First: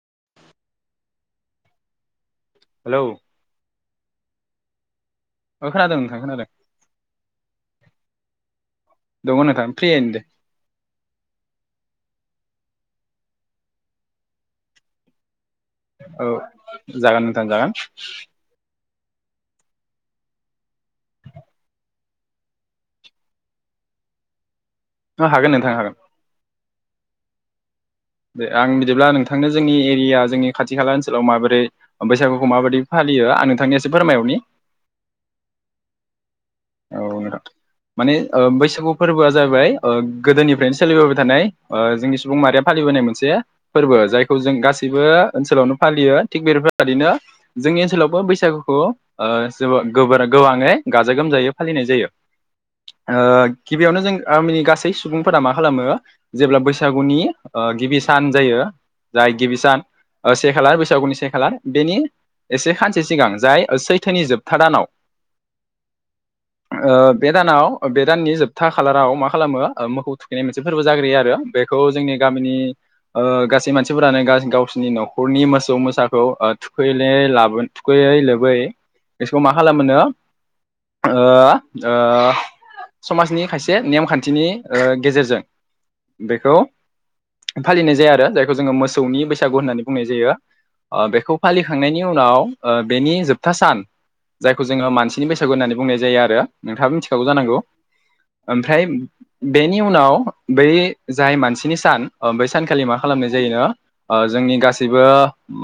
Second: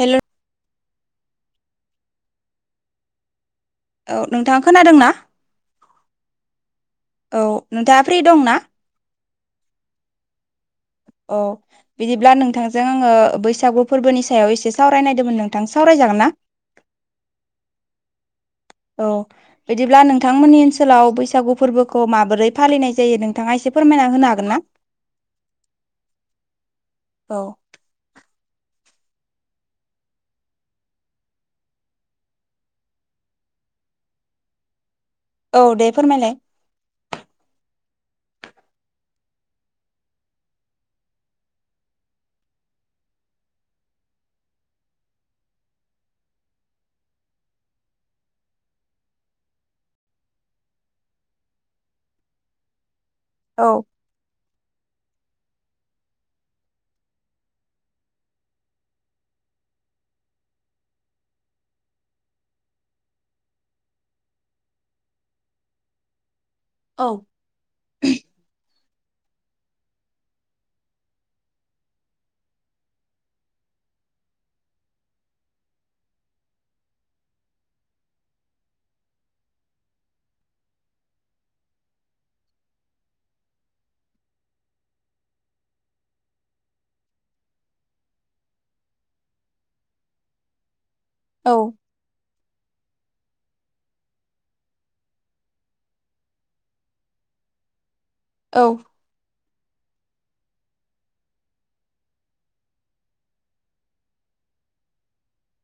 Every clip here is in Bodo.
हेलौ हेलौ औ नोंथाङा खोनादों नना औ खोनादों नोंथां खोनादों औ नोंथाङा फ्रि दं ना दङ‌ नोंथां फ्रियैनो दे अ बिदिब्ला नोंथांजों आङो बैसागु फोरबोनि सायाव एसे सावरायनायदोंमोन नों औ जागोन नोंथां जागोन औ। बिदिब्ला नोंथांमोननि ओनसोलाव बैसागु फोरबोखौ माबोरै फालिनाय जायो नोंथाङा एसे फोरमायना होनो हागोन ना? हागोन नोंथां हागोन । औ। दे आं बिदिब्ला नोंथांनो जोंनि एरिया जोंनि खाथि खाला ओनसोलाव माबोरै बैसागुखौ माबोरै फालियो। आं नोंथांनो इसे फोरमायहरनि। औ दे फोरमायलाय। औ माने ओ बैसागु फोरबोआ जाबाय ओ गोदोनिफ्रायनो सोलिबोबाय थानाय ओ जोंनि सुबुं माहारिया फा लिबोनाय मोनसे फोरबो जायखौ जों गासैबो ओनसोलावनो फालियो थिग बेरफोरबायदिनो जों नि ओनसोलावबो बैसागुखौ ओ जोबोर गोबोर गोबाङै गाजा गोमजायै फालिनाय जायो। ओ औ गिबियावनो जों आमिनि गास सै सुबुंफोरा मा खालामो जेब्ला बैसागुनि गिबि सान जायो। जाय गिबि सान ओ से खालार बैसागुनि से खालार बेनि एसे खानसे सिगां जाय ओ सैथोनि जोबथा दानाव [inaudible] औ ओ बे दानाव बे दाननि जोबथा खालाराव मा खालामो ओ मोखौ थुखैनाय मोनसे फोरबो जाग्रोयो आरो बेखौ जोंनि गामिनि ओ गासै मानसिफोरानो गा गावसिनि न'खरनि मोसौ मोसाखौ ओ थुखैैले लाबो थुखैयै लोबै बेसखौ मा खालामोनो ओ ओ समाजनि खायसे नेमखान्थिनि ओ गेजेरजों बेखौ फालिनाय जाया आरो जायखौ जोङो मोसौनि बैसागु होननानै बुंनाय जायो। ओ बेखौ औ फालिखांनायनि उनाव ओ बेनि जोबथा सान जायखौ जोङो मानसिनि बैसागु होननानै बुंनाय जायो आरो। नोंथाङाबो मिथिखागौ जानांगौ ओमफ्राय बेनि उनाव बै जाय मानसिनि सान ओ बै सानखालि मा खालामनाय जायोनो ओ जोंनि गासैबो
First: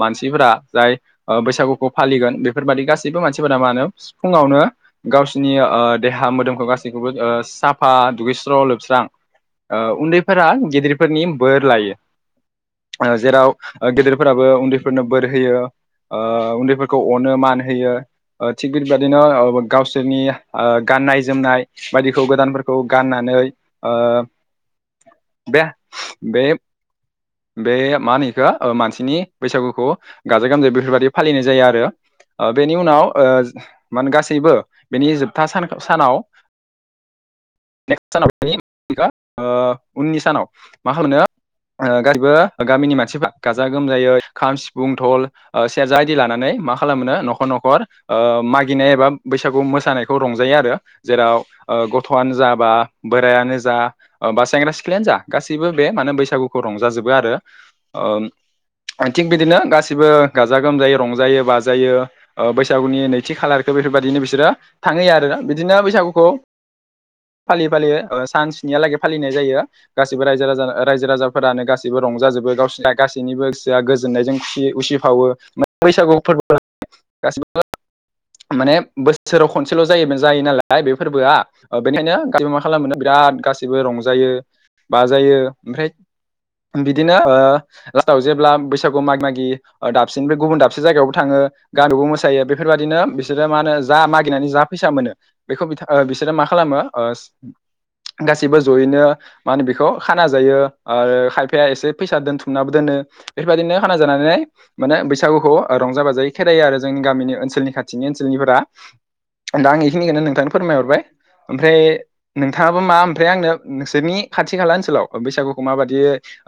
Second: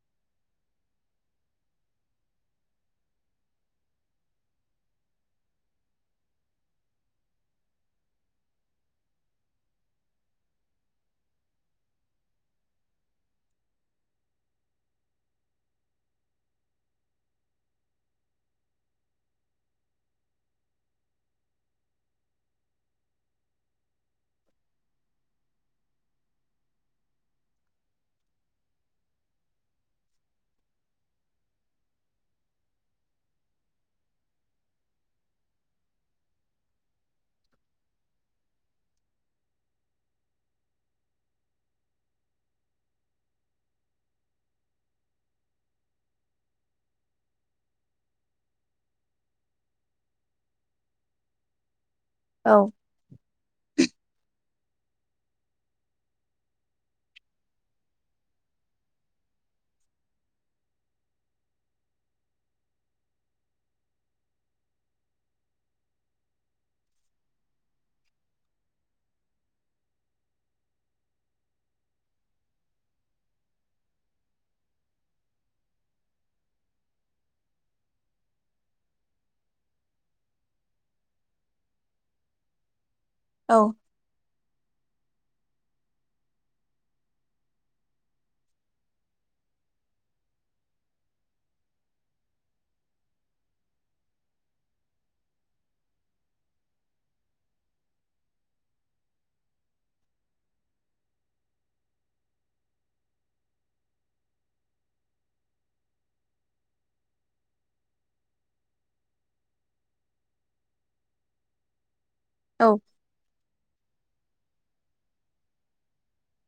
मानसिफोरा जाय ओ बैसागुखौ फालिगोन बेफोरबादि गासैबो मानसिफोरा मा नो सिफुङावनो गावसिनि ओ देहा मोदोमखौ गासैखौबो ओ साफा दुगैस्र' लोबस्रां ओ उन्दैफोरा गेदिरफोरनि बोर लायो। ओ जेराव ओ गेदेरफोराबो उन्दैफोरनो बोर होयो। ओ उन्दैफोरखौ अनो मान होयो थिग बिरबदिनो ओ गावसोरनि ओ गाननाय जोमनाय बायदिखौ गोदानफोरखौ गाननानै ओ [inaudible] बे बे बे मा होनो इखो ओ मानसिनि बैसागुखौ गाजा गोमजाय बेफोरबायदि फालिनाय जायो आरो। ओ बेनि उनाव ओ मान गासैबो बेनि जोबथा सान सानाव [unintelligible] ओ सानाव उननि सानाव मा खालामो [unintelligible] ओ [unintelligible] गामिनि मानसिफोर गाजा गोमजायै खाम, सिफुं, धल ओ सेरजा इदि लानानै मा खालामो न'खर न'खर ओ मागिनाय एबा बैसागु मोसानायखौ रंजायो आरो जेराव ओ ग थ'आनो जा औ बा बोरायानो जा ओ बास सेंग्रा सिख्लायानो जा गासैबो बे मानो बैसागुखौ रंजाजोबो आरो ओम ओ थिग बिदिनो गासिबो गाजा गोमजायै रंजायो बाजायो ओ बैसागुनि नैथि खालारखौ बेफोरबा दिनो बिसोरो थांहोयो आरो ना बिदिनो बैसागुखौ फालियै फालियै ओ सान स्नियालागै फालिनाय जायो। गासिबो रायजो राजा रायजो राजाफोरानो गासिबो रंजाजोबो गावसोना गासैनिबो गोसोआ गोजोननायजों खुसि उसिफावो [unintelligible] बैसागु फोरबो [inaudible] माने। बोसोराव खनसेल' जायो जायो नालाय बे फोरबोआ बेनिखायनो [unintelligible] खालामो [unintelligible] बिराद औ गासैबो रंजायो बाजायो ओमफ्राय बिदिनो ओ लास्टआव जेब्ला बैसागु मागि मागि दाबसे निफ्राय गुबुन दाबसे जायगायावबो थाङो। गामियावबो मोसायो बेफोरबादिनो बिसोरो मा होनो जा मागिनानै जा फैसा मोनो बेखौ बिसोरो मा खालामो ओ गासैबो जयैनो मा होनो बेखौ खाना जायो आरो खायफाया एसे फैसा दोनथुमनाबो दोनो बेफोरबायदिनो खाना जानानै माने बैसागुखौ रंजा बाजायै खेदायो आरो जोंनि गामिनि ओनसोलनि खाथि सिंनि ओनसोलनिफोरा। दा आं इखिनिखोनो नोंथांनो फोरमायहरबाय ओमफ्राय औ नोंथाङाबो मा ओमफ्राय आंनो नोंसोरनि खाथि खाला ओनसोलाव बैसागुखौ माबायदि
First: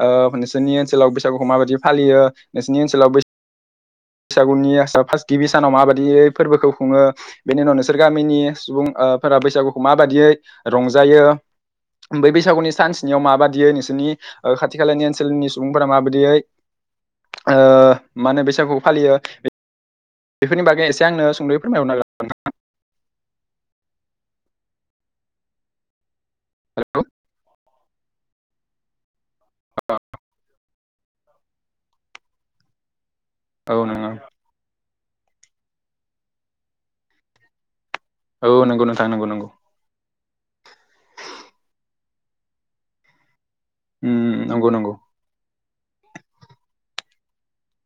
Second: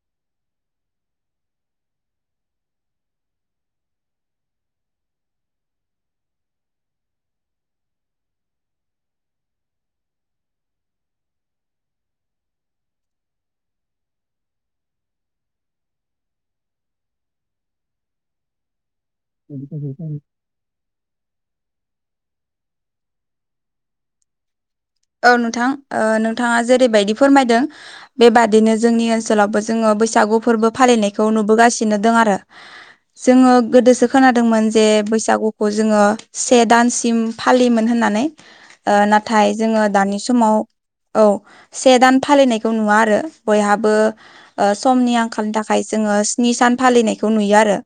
ओ नोंसोरनि ओनसोलाव बैसागुखौ माबायदि फालियो। ओ नोंसोरनि ओनसोलाव बै [inaudible] सागुनि फार्स्ट गिबि सानाव माबायदि फोरबोखौ खुङो बेनि उनाव नोंसोर गामिनि सुबुं। फोरा बैसागुखौ माबादियै रंजायो। बै बैसागुनि सान स्नियाव माबादियै नोंसोरनि खाथि खालानि ओनसोलनि सुबुंफोरा माबादियै। ओ मा होनो बैसागु फालियो बेफोरनि बागै एसे आंनो सुंद'यै। फोरमायहरनो हागोन नामा। औ नोंथां ओ। नोंथाङा जेरैबायदि फोरमायदों बेबादिनो जोंनि ओनसोलावबो जोङो बैसागु फोरबो फालिनायखौ नुबोगासिनो दं आरो। जोङो हागोन औ गोदोसो नोंगौ खोनादोंमोन जे बै सागुखौ जोङो से दानसिम फालियोमोन होननानै औ नंगौ ओ नोंथां नंगौ नंगौ नाथाय। जोङो दानि समाव औ से दान फालिनायखौ नुवा आरो। बयहाबो उम ओ नंगौ नंगौ समनि आंखालनि थाखाय जोङो स्नि सान फालिनायखौ नुयो आरो।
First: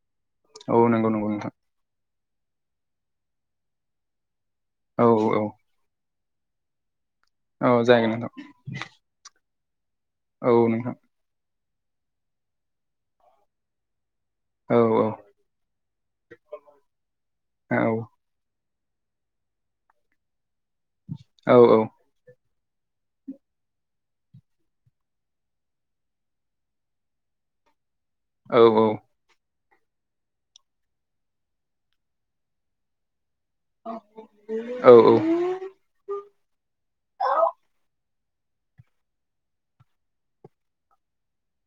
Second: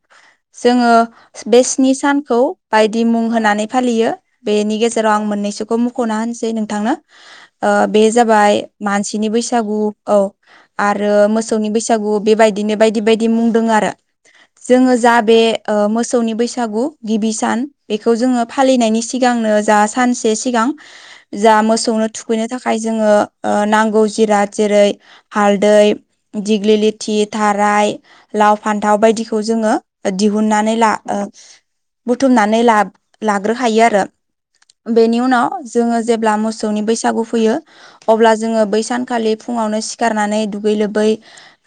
औ जोङो नंगौ नंगौ नोंथां बे स्नि सानखौ बायदि मुं होनानै फालियो। बेनि औ गेजेराव आं औ मोननैसोखौ मुख'ना होनोसै नोंथांनो। औ ओ बे जागोन नोंथां जाबाय मानसिनि बैसागु औ आरो मो सौनि बैसागु बेबायदिनो बायदि बायदि मुं दों आरो। औ जोङो जा बे ओ मोसौनि बैसागु गिबि सान औ बेखौ जोङो। फालिनायनि सिगांनो जा सानसे सिगां। जा औ औ मोसौनो थुखैनो थाक खाय जोङो नांगौ जिराद जेरै हालदै दिग्लिलिथि थाराय। लाव औ फान्थाव बायदिखौ जोङो। दिहुननानै ला ओ बुथुमनानै ला लाग्रो खायो आरो औ बेनि उनाव जोङो। जेब्ला मोसौनि बैसागु फैयो अब्ला जोङो बै सानखालि फुङावनो सिखारनानै दुगै लोबै।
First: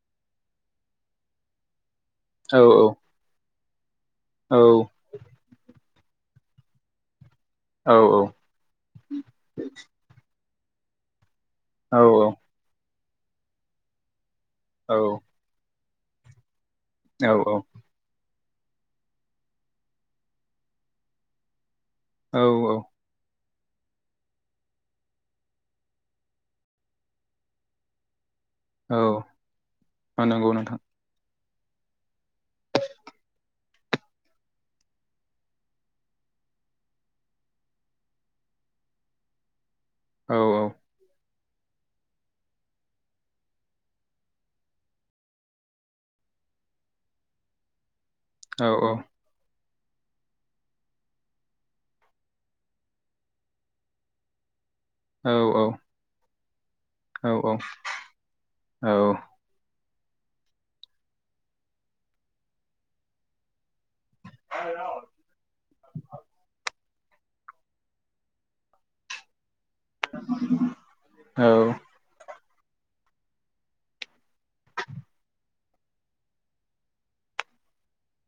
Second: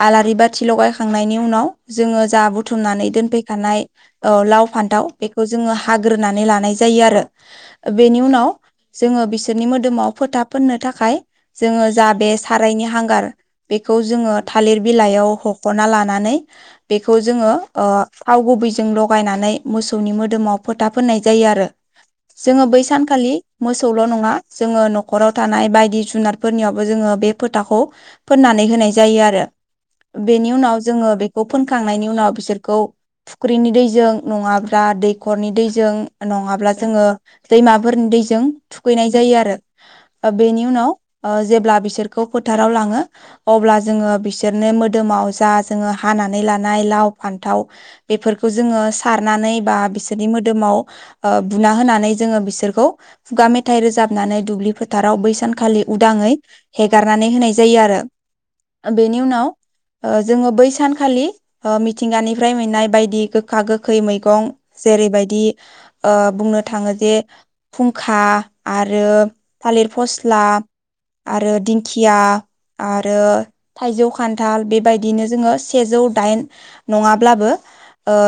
आलारि बाथि लगायखांनायनि उनाव। जोङो जा बुथुमनानै दोनफैखानाय ओ लाव फान्थाव बेखौ जोङो। हाग्रोनानै लानाय जायो आरो बेनि उनाव जोङो बिसोरनि मोदोमाव फो था फोननो थाखाय जोङो जा बे सारायनि हांगार बेखौ जोङो। थालिर बिलाइयाव हख'ना लानानै बेखौ जोङो ओ। थाव गुबैजों लगायनानै मोसौनि मोदोमाव फोथा फोननाय जायो आरो। औ औ जोङो बै सानखालि। मोसौल' नङा जोङो न'खराव थानाय बायदि जुनारफोरनियावबो जोङो बे फोथाखौ। फोननानै होनाय औ जायो आरो औ नंगौ बेनि उनाव नोंथां जोङो बेखौ फोनखांनायनि उनाव बिसोरखौ। फुख्रिनि दैजों नङाब्ला दैखरनि दैजों नङाब्ला जोङो दैमाफोरनि दैजों। थुखैनाय जायो आरो औ बेनि उनाव। ओ जेब्ला बिसोरखौ फोथाराव लाङो अब्ला जोङो बिसोरनो मोदोमाव जा जोङो हा नानै लानाय लाव फान्थाव बिफोरखौ औ जोङो औ सारनानै बा। बिसोरनि मोदोमाव बुना होनानै जोङो बिसोरखौ खुगा मेथाइ रोजाबनानै दुब्लि। फोथाराव औ बैसानखालि उदाङै हेगारनानै होनाय औ जायो आरो बेनि उनाव जोङो बै सानखालि मिथिंगानिफ्राय मोननाय बायदि गोखा गोखा गोखै मैगं जेरैबायदि बुंनो थाङो जे खा आरो थालिर फस्ला औ आरो औ दिंखिया। आरो थाइजौ खान्थाल बेबायदिनो जोङो सेजौ दाइन नङाब्लाबो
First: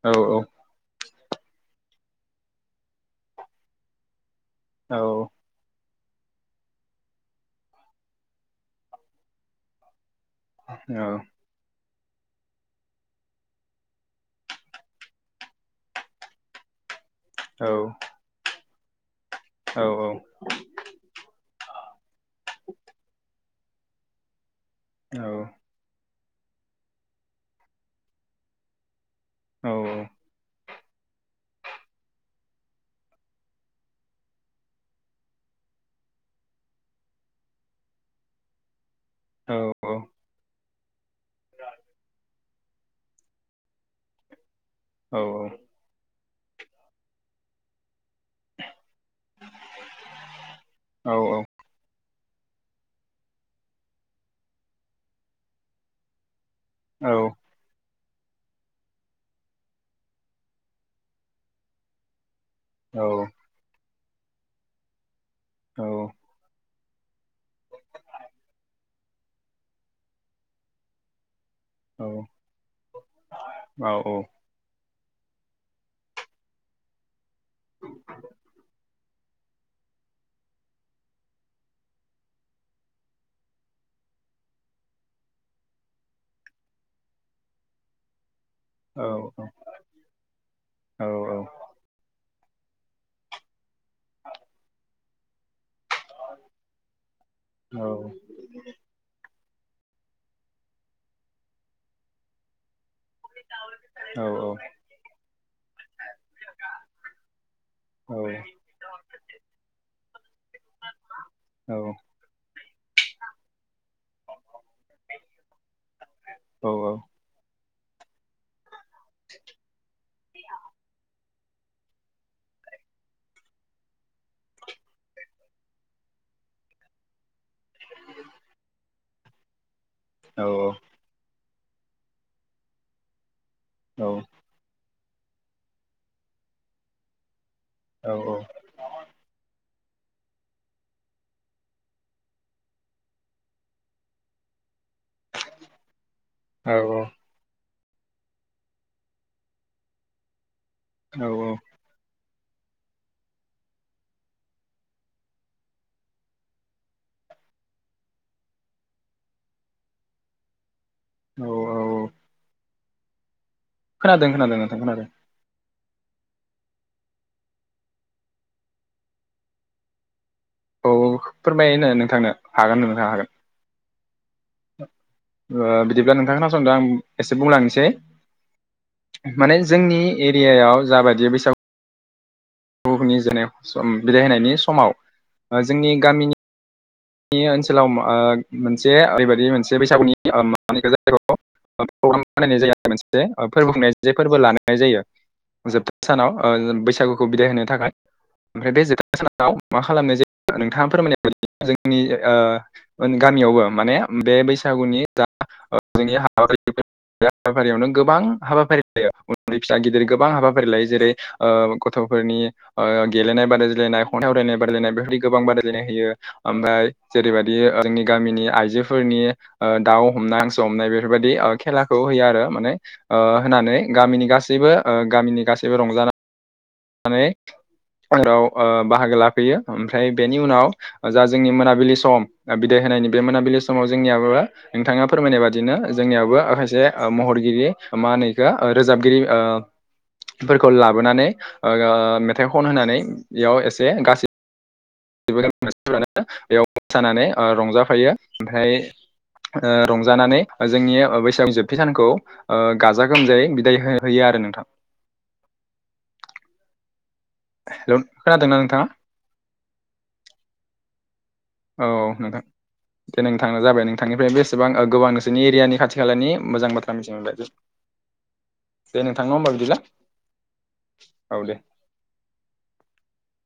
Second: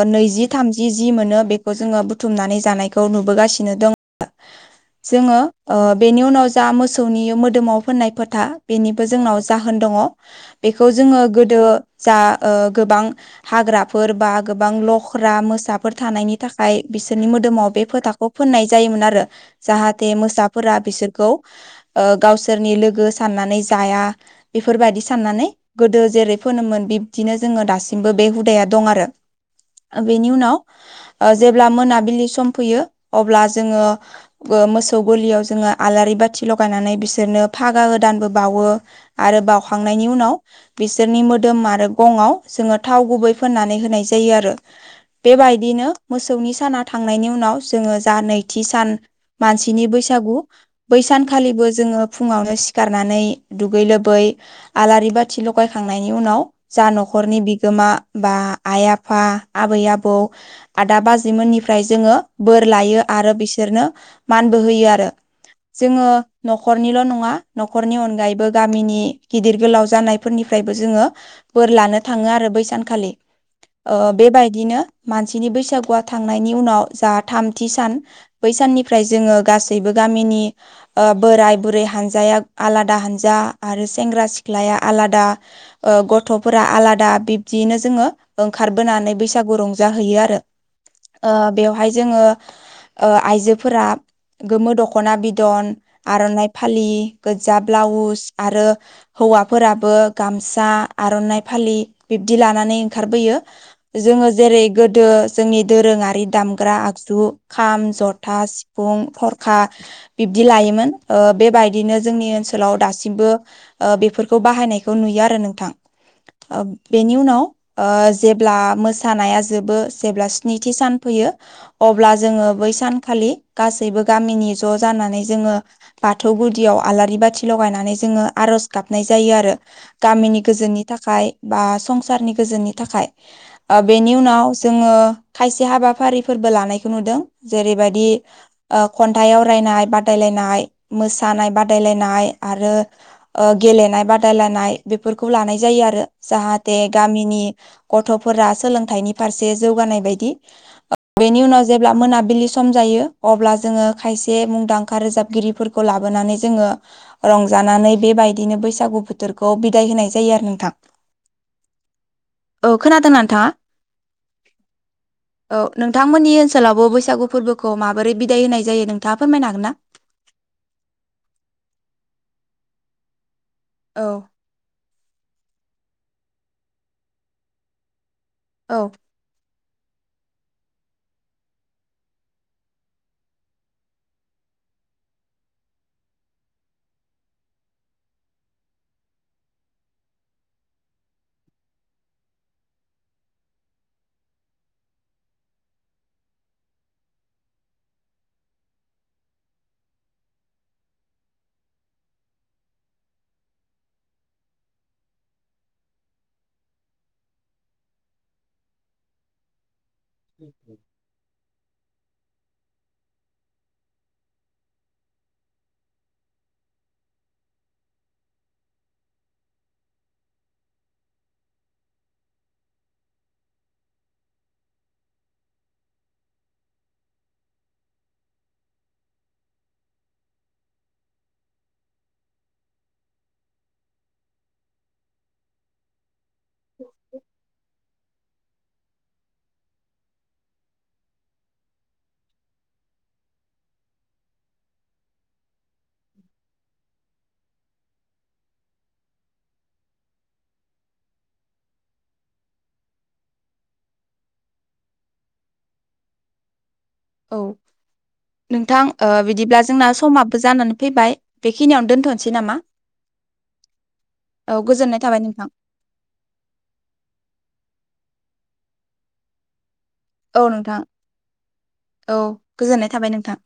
औ नैजि थामजि जि मोनो बेखौ जोङो बुथुमनानै जानायखौ नुबोगासिनो दङ। जोङो ओब बेनि उनाव जा मोसौनि मोदोमाव फोननाय फोथा बेनिबो जोंनाव जाहोन दङ। बेखौ जोङो गोदो जा गोबां हाग्राफोर बा गोबां लख्रा मोसाफोर थानायनि थाखाय बिसोरनि मोदोमाव बे फोथाखौ फोननाय जायोमोन आरो जाहाथे मोसाफोरा बिसोरखौ गावसोरनि लोगो साननानै जा या बेफोरबायदि साननानै गोदो जेरै फोनोमोन बिबदिनो जोङो दासिमबो बे हुदाया दं आरो बेनि उनाव जेब्ला मोनाबिलिनि सम फैयो अब्ला जोङो मोसौ गोलियाव जोङो आलारि बाथि लगायनानै बिसोरनो फागा होदानबो बावो आरो बावउखांनायनि उनाव बिसोरनि मोदोम आरो गंआव जोङो थाव गुबै फोननानै होनाय जायो आरो बेबायदिनो मोसौनि साना थांनायनि उनाव जोङो जा नैथि सान मानसिनि बैसागु बै सानखालिबो जोङो फुङावनो सिखारनानै दुगै लोबै आलारि बाथि लगायखांनायनि उनाव जा न'खरनि बिगोमा बा आइ आफा आबै आबौ आदा बाजिमोननिफ्राय जोङो बोर लायो आरो बिसोरनो मानबो होयो आरो जोङो न'खरनिल' नङा न'खरनि अनगायैबो गामिनि गिदिर गोलाव जानायफोरनिफ्रायबो जोङो बोर लानो थाङो आरो बैसानखालि बेबायदिनो मानसिनि बैसागुआ थांनायनि उनाव जा थामथि सान बै साननि जोंङो गासैबो गामानि बोराइ बुरै हानजाया आलादा हानजा सेंग्रा सिख्लाया आलादा गथ'फोरा आलादा बिब्दियैनो जोङो ओंखारबोनानै बैसागु रंजाहैयो आरो बेवहाय जोङो आइजोफोरा गोमो दख'ना बिदन आर'नाइ फालि गोजा ब्लाउस आरो हौवा फोराबो गामसा आर'नाइ फालि बिब्दि लानानै ओंखारबोयो औ जोङो औ जेरै गोदो जोंनि दोरोङारि दामग्रा आगजु खाम जथा सिफुं थरखा बिबदि लायोमोन बेबायदिनो जोंनि ओन सोलाव दासिमबो बेफोरखौ बाहायनायखौ नुयो आरो नोंथां खोनादों बेनि उनाव जेब्ला मोसानाया जोबो जेब्ला स्निथि सान फैयो अब्ला जोङो बै सान खालि गासैबो गामिनि ज' जानानै जोङो बाथौ गुदियाव आलारि बाथि लगायनानै जोङो आरज गाबनाय जायो आरो गामिनि गोजोननि थाखाय बा संसारनि गोजोननि थाखाय बेनि उनाव जोङो खायसे हाबाफारिफोरबो लानायखौ नुदों जेरैबायदि खन्थाइ आवरायनाय बादायलायनाय मोसानाय बादायलायनाय आरो गेलेनाय बादायलायनाय बेफोरखौ लानाय जायो आरो जाहाथे गामिनि गथ'फोरा सोलोंथाइनि फारसे जौगानाय बायदि बेनि उनाव जेब्ला मोनाबिलि सम जायो अब्ला जोङो खायसे मुंदांखा रोजाबगिरिफोरखौ लाबोनानै जोङो रंजा लानानै बेबायदिनो बैसागु बोथोरखौ बिदाय होनाय जायो आरो नोंथां औ औ औ औ खोनादों ना नोंथाङा? खोनादों खोनादों नोंथां खोनादों। औ नोंथांमोननि ओनसोलावबो बैसागु फोरबो खौ माबोरै बिदाय होनाय जायो नोंथाङा फोरमायनो हागोन ना? औ औ फोरमायनो नोंथांनो हागोन नोंथां हागोन। औ ओ बिदिब्ला नोंथां खोनासंदो आं एसे बुंलांनोसै औ माने जोंनि एरियायाव जाबायदि बैसागु हुहोनि जेने बिदाय होनायनि समाव जोंनि गामिनि जोंनि ओनसोलाव ओ मोनसे ओरैबायदि मोनसे बैसागुनि मा होनो इखो जायखो ओ प्रग्राम बानायनाय जायो आरो मोनसे फोरबो खुंनाय जे फोरबो लानाय जायो। जोबथा सानाव ओ बैसागुखौ बिदाय होनो थाखाय ओमफ्राय बे जोबथा सानाव मा खालामनाय जायो नोंथाङा फोरमायनाय बायदि जोंनि ओ गामियावबो माने बे बैसागुनि जा ओ जोंनि हाबाफारियावनो गोबां हाबाफारि जायो उन्दै फिसा दा गिदिर गोबां हाबाफारि लायो जेरै ओ गथ'फोरनि ओ गेलेनाय बादायज्लायनाय खन्थाइ आरायनाय बादायलायनाय बेफोरबायदि गोबां बादायलायनाय होयो। ओमफाय जेरैबायदि ओ जोंनि गामिनि आइजोफोरनि ओ दाउ हमनाय हांसो हमनाय बेफोरबायदि ओ खेलाखौ होयो आरो माने ओ होनानै गामिनि गासैबो ओ गामिनि गासैबो रंजाना [unintelligible] [inaudible] ओ बाहागो लाफैयो ओमफ्राय बेनि उनाव जा जोंनि मोनाबिलि सम ओ बिदि होनायनि बे मोनाबिलि समाव जोंनियाबो नोंथाङा फोरमायनाय बादिनो जोंनियाबो ओ खायसे ओ महरगिरि मा होनो गो ओ रोजाबगिरि ओ फोरफोरखौ लाबोनानै ओ गो मेथाइ खन होनानै बियाव एसे गासैबो मानसिफोरानो बेयाव मोसानानै ओ रंजाफायो ओमफ्राय ओ रंजानानै जोंनि बैसागनि जोबथे सानखौ ओ गाजा गोमजायै बिदाय हो होयो आरो नोंथां। [unintelligible] [inaudible] औ हेलौ खोनादोंना नोंथां नोंथाङा ओ बिदिब्ला जोंना समाबो जानानै फैबाय। औ बेखिनियावनो दोनथ'नोसै नोंथां नामा? दे नोंथां जाबाय नोंथांनिफ्राय औ बेसेबां ओ गोजोननाय गोबां थाबाय नोंसोरनि नोंथां। एरियानि खाथि खालानि मोजां बाथ्रा मिथिनो मोनबाय। दे नोंथां न' होमबा बिदिब्ला। औ नोंथां औ दे औ गोजोननाय थाबाय नोंथां।